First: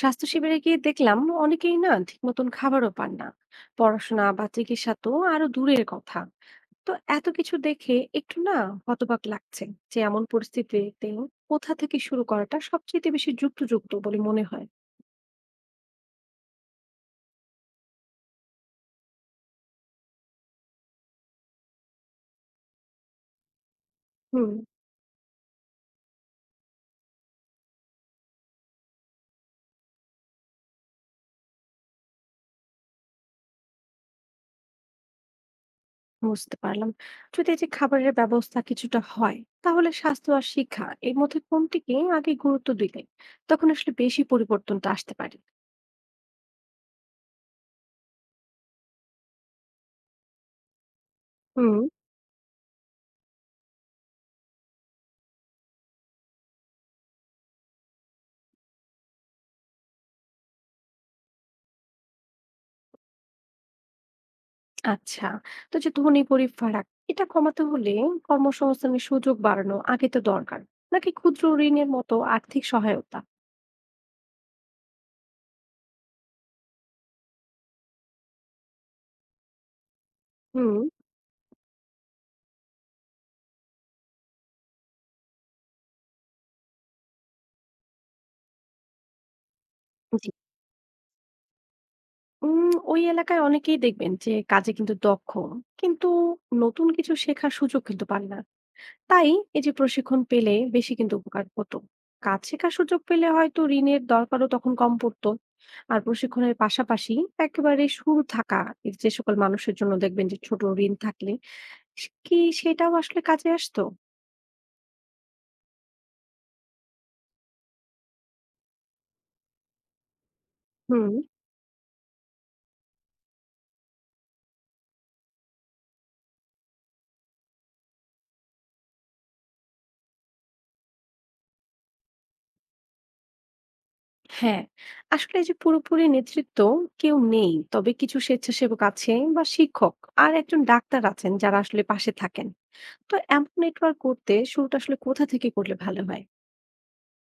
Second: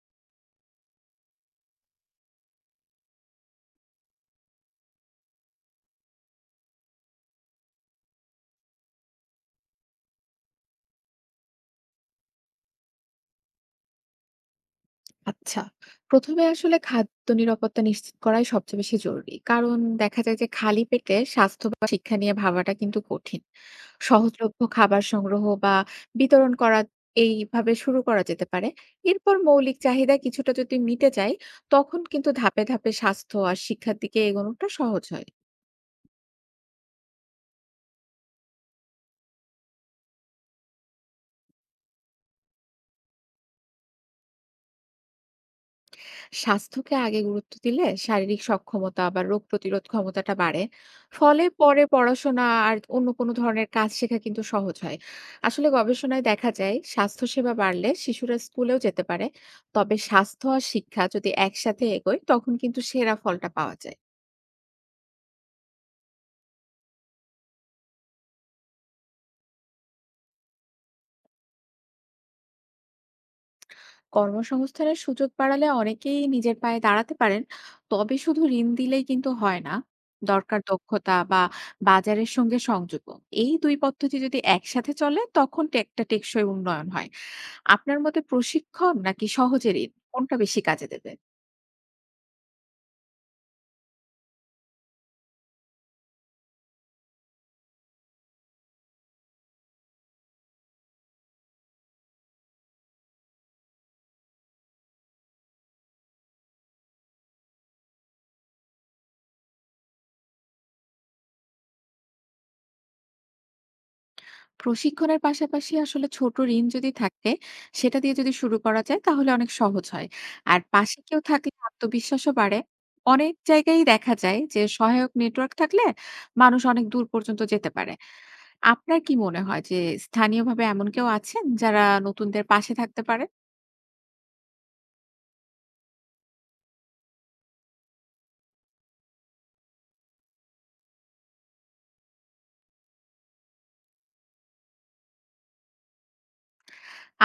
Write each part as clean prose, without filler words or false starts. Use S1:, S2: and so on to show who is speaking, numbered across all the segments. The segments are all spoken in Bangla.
S1: স্বাস্থ্য শিবিরে গিয়ে দেখলাম, অনেকেই না ঠিক মতন খাবারও পান না, পড়াশোনা বা চিকিৎসা তো আরো দূরের কথা। তো এত কিছু দেখে একটু না হতবাক লাগছে যে এমন পরিস্থিতিতেও কোথা থেকে শুরু করাটা সবচেয়ে বেশি যুক্তিযুক্ত বলে মনে হয়?
S2: আচ্ছা। ১ম এ আসলে খাদ্য নিরাপত্তা নিশ্চিত করাই সবচেয়ে বেশি জরুরি। কারণ দেখা যায় যে খালি পেটে স্বাস্থ্য বা শিক্ষা নিয়ে ভাবাটা কিন্তু কঠিন।
S1: হুম।
S2: সহজলভ্য খাবার সংগ্রহ বা বিতরণ করা এইভাবে শুরু করা যেতে পারে। এরপর মৌলিক চাহিদা কিছুটা যদি মিটে যায়, তখন কিন্তু ধাপে ধাপে স্বাস্থ্য আর শিক্ষার দিকে এগোনোটা সহজ হয়।
S1: বুঝতে পারলাম। যদি এই যে খাবারের ব্যবস্থা কিছুটা হয়, তাহলে স্বাস্থ্য আর শিক্ষা এর মধ্যে কোনটিকে আগে গুরুত্ব দিলে তখন আসলে বেশি পরিবর্তনটা আসতে পারে?
S2: স্বাস্থ্যকে আগে গুরুত্ব দিলে শারীরিক সক্ষমতা বা রোগ প্রতিরোধ ক্ষমতাটা বাড়ে, ফলে
S1: হুম।
S2: পরে পড়াশোনা আর অন্য কোনো ধরনের কাজ শেখা কিন্তু সহজ হয়। আসলে গবেষণায় দেখা যায় স্বাস্থ্যসেবা বাড়লে শিশুরা স্কুলেও যেতে পারে। তবে স্বাস্থ্য আর শিক্ষা যদি একসাথে এগোয় তখন কিন্তু সেরা ফলটা পাওয়া যায়।
S1: আচ্ছা। তো যে ধনী-গরিব ফারাক, এটা কমাতে হলে কর্মসংস্থানের সুযোগ বাড়ানো আগে তো দরকার। নাকি ক্ষুদ্র ঋণের মতো আর্থিক সহায়তা?
S2: কর্মসংস্থানের সুযোগ বাড়ালে অনেকেই নিজের পায়ে দাঁড়াতে পারেন। তবে শুধু ঋণ দিলেই কিন্তু হয় না, দরকার
S1: হুম।
S2: দক্ষতা বা বাজারের সঙ্গে সংযোগ। এই দুই পদ্ধতি যদি একসাথে চলে তখন একটা টেকসই উন্নয়ন হয়। আপনার মতে প্রশিক্ষণ নাকি সহজে ঋণ
S1: জি।
S2: কোনটা বেশি কাজে দেবে?
S1: ওই এলাকায় অনেকেই দেখবেন যে কাজে কিন্তু দক্ষ। কিন্তু নতুন কিছু শেখার সুযোগ কিন্তু পান না। তাই এই যে প্রশিক্ষণ পেলে বেশি কিন্তু উপকার হতো। কাজ শেখার সুযোগ পেলে হয়তো ঋণের দরকারও তখন কম পড়তো। আর প্রশিক্ষণের পাশাপাশি একেবারে শুরু থাকা এই যে সকল মানুষের জন্য দেখবেন যে ছোট ঋণ থাকলে সে কি, সেটাও আসলে কাজে আসতো?
S2: প্রশিক্ষণের পাশাপাশি আসলে ছোট ঋণ যদি থাকে, সেটা দিয়ে যদি শুরু করা যায় তাহলে অনেক সহজ হয়। আর পাশে
S1: হুম।
S2: কেউ থাকলে আত্মবিশ্বাসও বাড়ে। অনেক জায়গায়ই দেখা যায় যে সহায়ক নেটওয়ার্ক থাকলে মানুষ অনেক দূর পর্যন্ত যেতে পারে। আপনার কি মনে হয় যে স্থানীয়ভাবে এমন কেউ আছেন যারা নতুনদের পাশে থাকতে পারে?
S1: হ্যাঁ, আসলে এই যে পুরোপুরি নেতৃত্ব কেউ নেই। তবে কিছু স্বেচ্ছাসেবক আছে বা শিক্ষক আর একজন ডাক্তার আছেন যারা আসলে পাশে থাকেন। তো এমন নেটওয়ার্ক করতে শুরুটা আসলে কোথা থেকে করলে ভালো হয়?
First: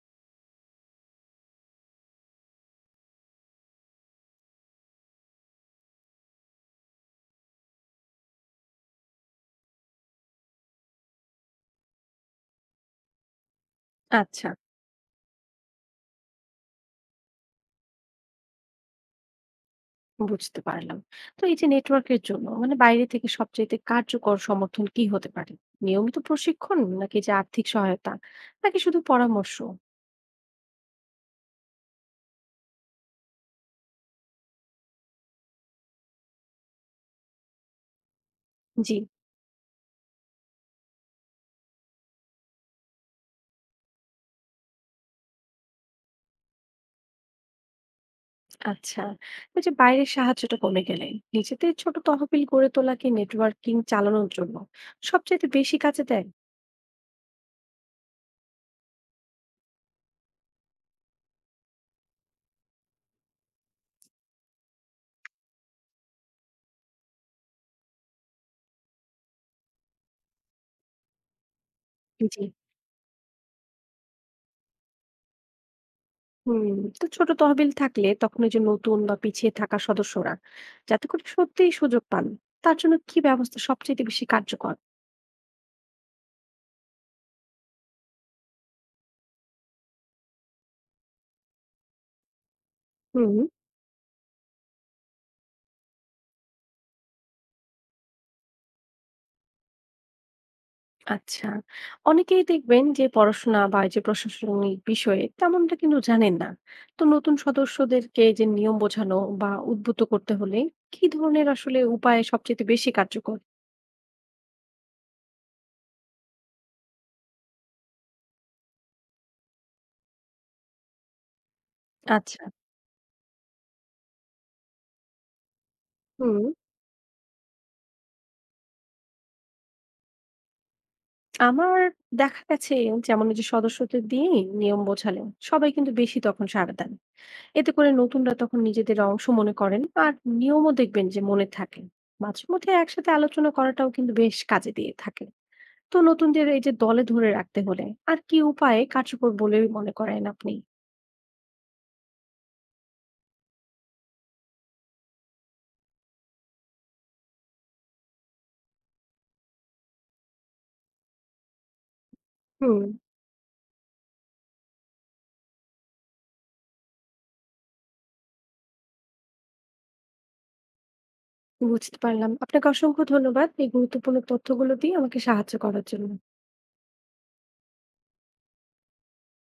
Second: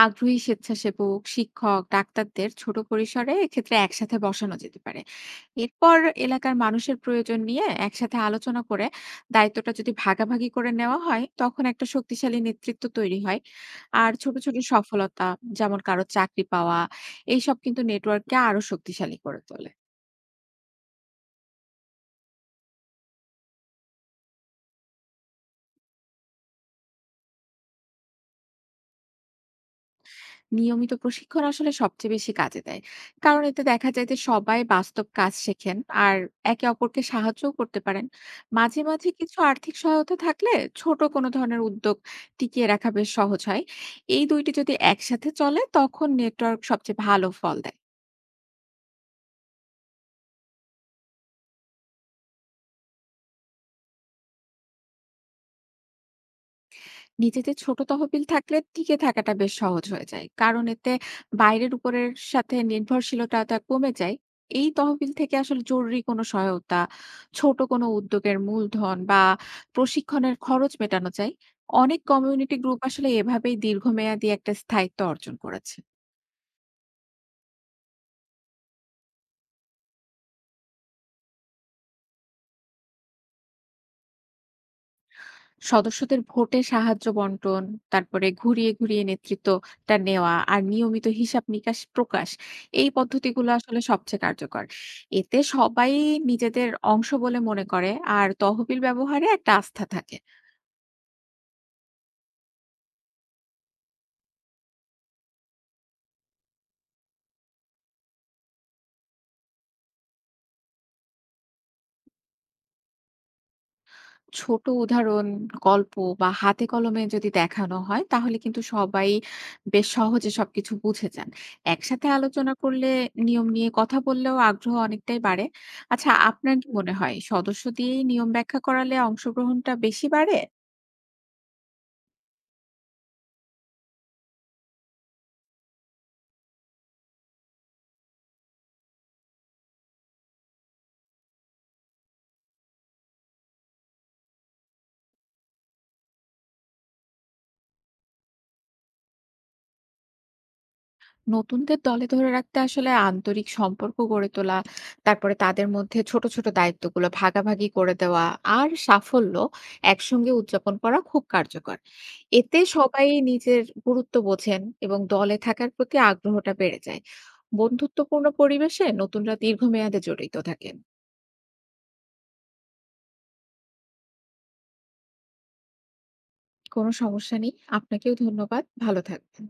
S2: আগ্রহী স্বেচ্ছাসেবক, শিক্ষক, ডাক্তারদের ছোট পরিসরে এক্ষেত্রে একসাথে বসানো যেতে পারে। এরপর এলাকার মানুষের প্রয়োজন নিয়ে একসাথে আলোচনা করে দায়িত্বটা যদি ভাগাভাগি করে নেওয়া হয় তখন একটা শক্তিশালী নেতৃত্ব তৈরি হয়। আর ছোট
S1: আচ্ছা।
S2: ছোট সফলতা, যেমন কারো চাকরি পাওয়া, এইসব কিন্তু নেটওয়ার্ককে আরো শক্তিশালী করে তোলে।
S1: বুঝতে পারলাম। তো এই যে নেটওয়ার্কের জন্য মানে বাইরে থেকে সবচাইতে কার্যকর সমর্থন কি হতে পারে? নিয়মিত প্রশিক্ষণ, নাকি যে আর্থিক সহায়তা, নাকি শুধু পরামর্শ?
S2: নিয়মিত প্রশিক্ষণ আসলে সবচেয়ে বেশি কাজে দেয়, কারণ এতে দেখা যায় যে সবাই বাস্তব কাজ শেখেন আর একে অপরকে সাহায্যও করতে পারেন। মাঝে
S1: জি।
S2: মাঝে কিছু আর্থিক সহায়তা থাকলে ছোট কোনো ধরনের উদ্যোগ টিকিয়ে রাখা বেশ সহজ হয়। এই দুইটি যদি একসাথে চলে তখন নেটওয়ার্ক সবচেয়ে ভালো ফল দেয়।
S1: আচ্ছা। ওই যে বাইরের সাহায্যটা কমে গেলে নিজেদের ছোট তহবিল গড়ে তোলা কি নেটওয়ার্কিং চালানোর জন্য সবচেয়ে বেশি কাজে দেয়?
S2: নিজেদের ছোট তহবিল থাকলে টিকে থাকাটা বেশ সহজ হয়ে যায়। কারণ এতে বাইরের উপরের সাথে নির্ভরশীলতাটা কমে যায়। এই তহবিল থেকে আসলে জরুরি কোনো সহায়তা, ছোট কোনো উদ্যোগের মূলধন বা প্রশিক্ষণের খরচ মেটানো যায়। অনেক
S1: জি।
S2: কমিউনিটি গ্রুপ আসলে এভাবেই দীর্ঘমেয়াদী একটা স্থায়িত্ব অর্জন করেছে।
S1: হুম। তো ছোট তহবিল থাকলে তখন ওই যে নতুন বা পিছিয়ে থাকা সদস্যরা যাতে করে সত্যিই সুযোগ পান, তার জন্য কি ব্যবস্থা সবচেয়ে বেশি কার্যকর?
S2: সদস্যদের ভোটে সাহায্য বন্টন, তারপরে ঘুরিয়ে ঘুরিয়ে নেতৃত্বটা নেওয়া আর নিয়মিত হিসাব নিকাশ প্রকাশ, এই
S1: হুম।
S2: পদ্ধতিগুলো আসলে সবচেয়ে কার্যকর। এতে সবাই নিজেদের অংশ বলে মনে করে আর তহবিল ব্যবহারে একটা আস্থা থাকে।
S1: আচ্ছা। অনেকেই দেখবেন যে পড়াশোনা বা এই যে প্রশাসনিক বিষয়ে তেমনটা কিন্তু জানেন না। তো নতুন সদস্যদেরকে এই যে নিয়ম বোঝানো বা উদ্বুদ্ধ করতে হলে কি ধরনের আসলে উপায় সবচেয়ে বেশি কার্যকর?
S2: ছোট উদাহরণ, গল্প বা হাতে কলমে যদি দেখানো হয় তাহলে কিন্তু সবাই বেশ সহজে সবকিছু বুঝে যান। একসাথে
S1: আচ্ছা।
S2: আলোচনা করলে নিয়ম নিয়ে কথা বললেও আগ্রহ অনেকটাই বাড়ে। আচ্ছা,
S1: হুম,
S2: আপনার কি মনে হয় সদস্য দিয়েই নিয়ম ব্যাখ্যা করালে অংশগ্রহণটা বেশি বাড়ে?
S1: আমার দেখা গেছে যেমন এই যে সদস্যদের দিয়ে নিয়ম বোঝালেন, সবাই কিন্তু বেশি তখন সাড়া দেন। এতে করে নতুনরা তখন নিজেদের অংশ মনে করেন আর নিয়মও দেখবেন যে মনে থাকে। মাঝে মধ্যে একসাথে আলোচনা করাটাও কিন্তু বেশ কাজে দিয়ে থাকে। তো নতুনদের এই যে দলে ধরে রাখতে হলে আর কি উপায়ে কার্যকর বলে মনে করেন আপনি?
S2: নতুনদের দলে ধরে রাখতে আসলে আন্তরিক সম্পর্ক গড়ে তোলা, তারপরে তাদের মধ্যে ছোট ছোট দায়িত্বগুলো ভাগাভাগি করে দেওয়া আর সাফল্য একসঙ্গে উদযাপন করা খুব কার্যকর। এতে
S1: হুম।
S2: সবাই নিজের গুরুত্ব বোঝেন এবং দলে থাকার প্রতি আগ্রহটা বেড়ে যায়। বন্ধুত্বপূর্ণ পরিবেশে নতুনরা দীর্ঘমেয়াদে জড়িত থাকেন।
S1: বুঝতে পারলাম। আপনাকে অসংখ্য ধন্যবাদ এই গুরুত্বপূর্ণ তথ্যগুলো দিয়ে আমাকে সাহায্য করার জন্য।
S2: কোনো সমস্যা নেই। আপনাকেও ধন্যবাদ। ভালো থাকবেন।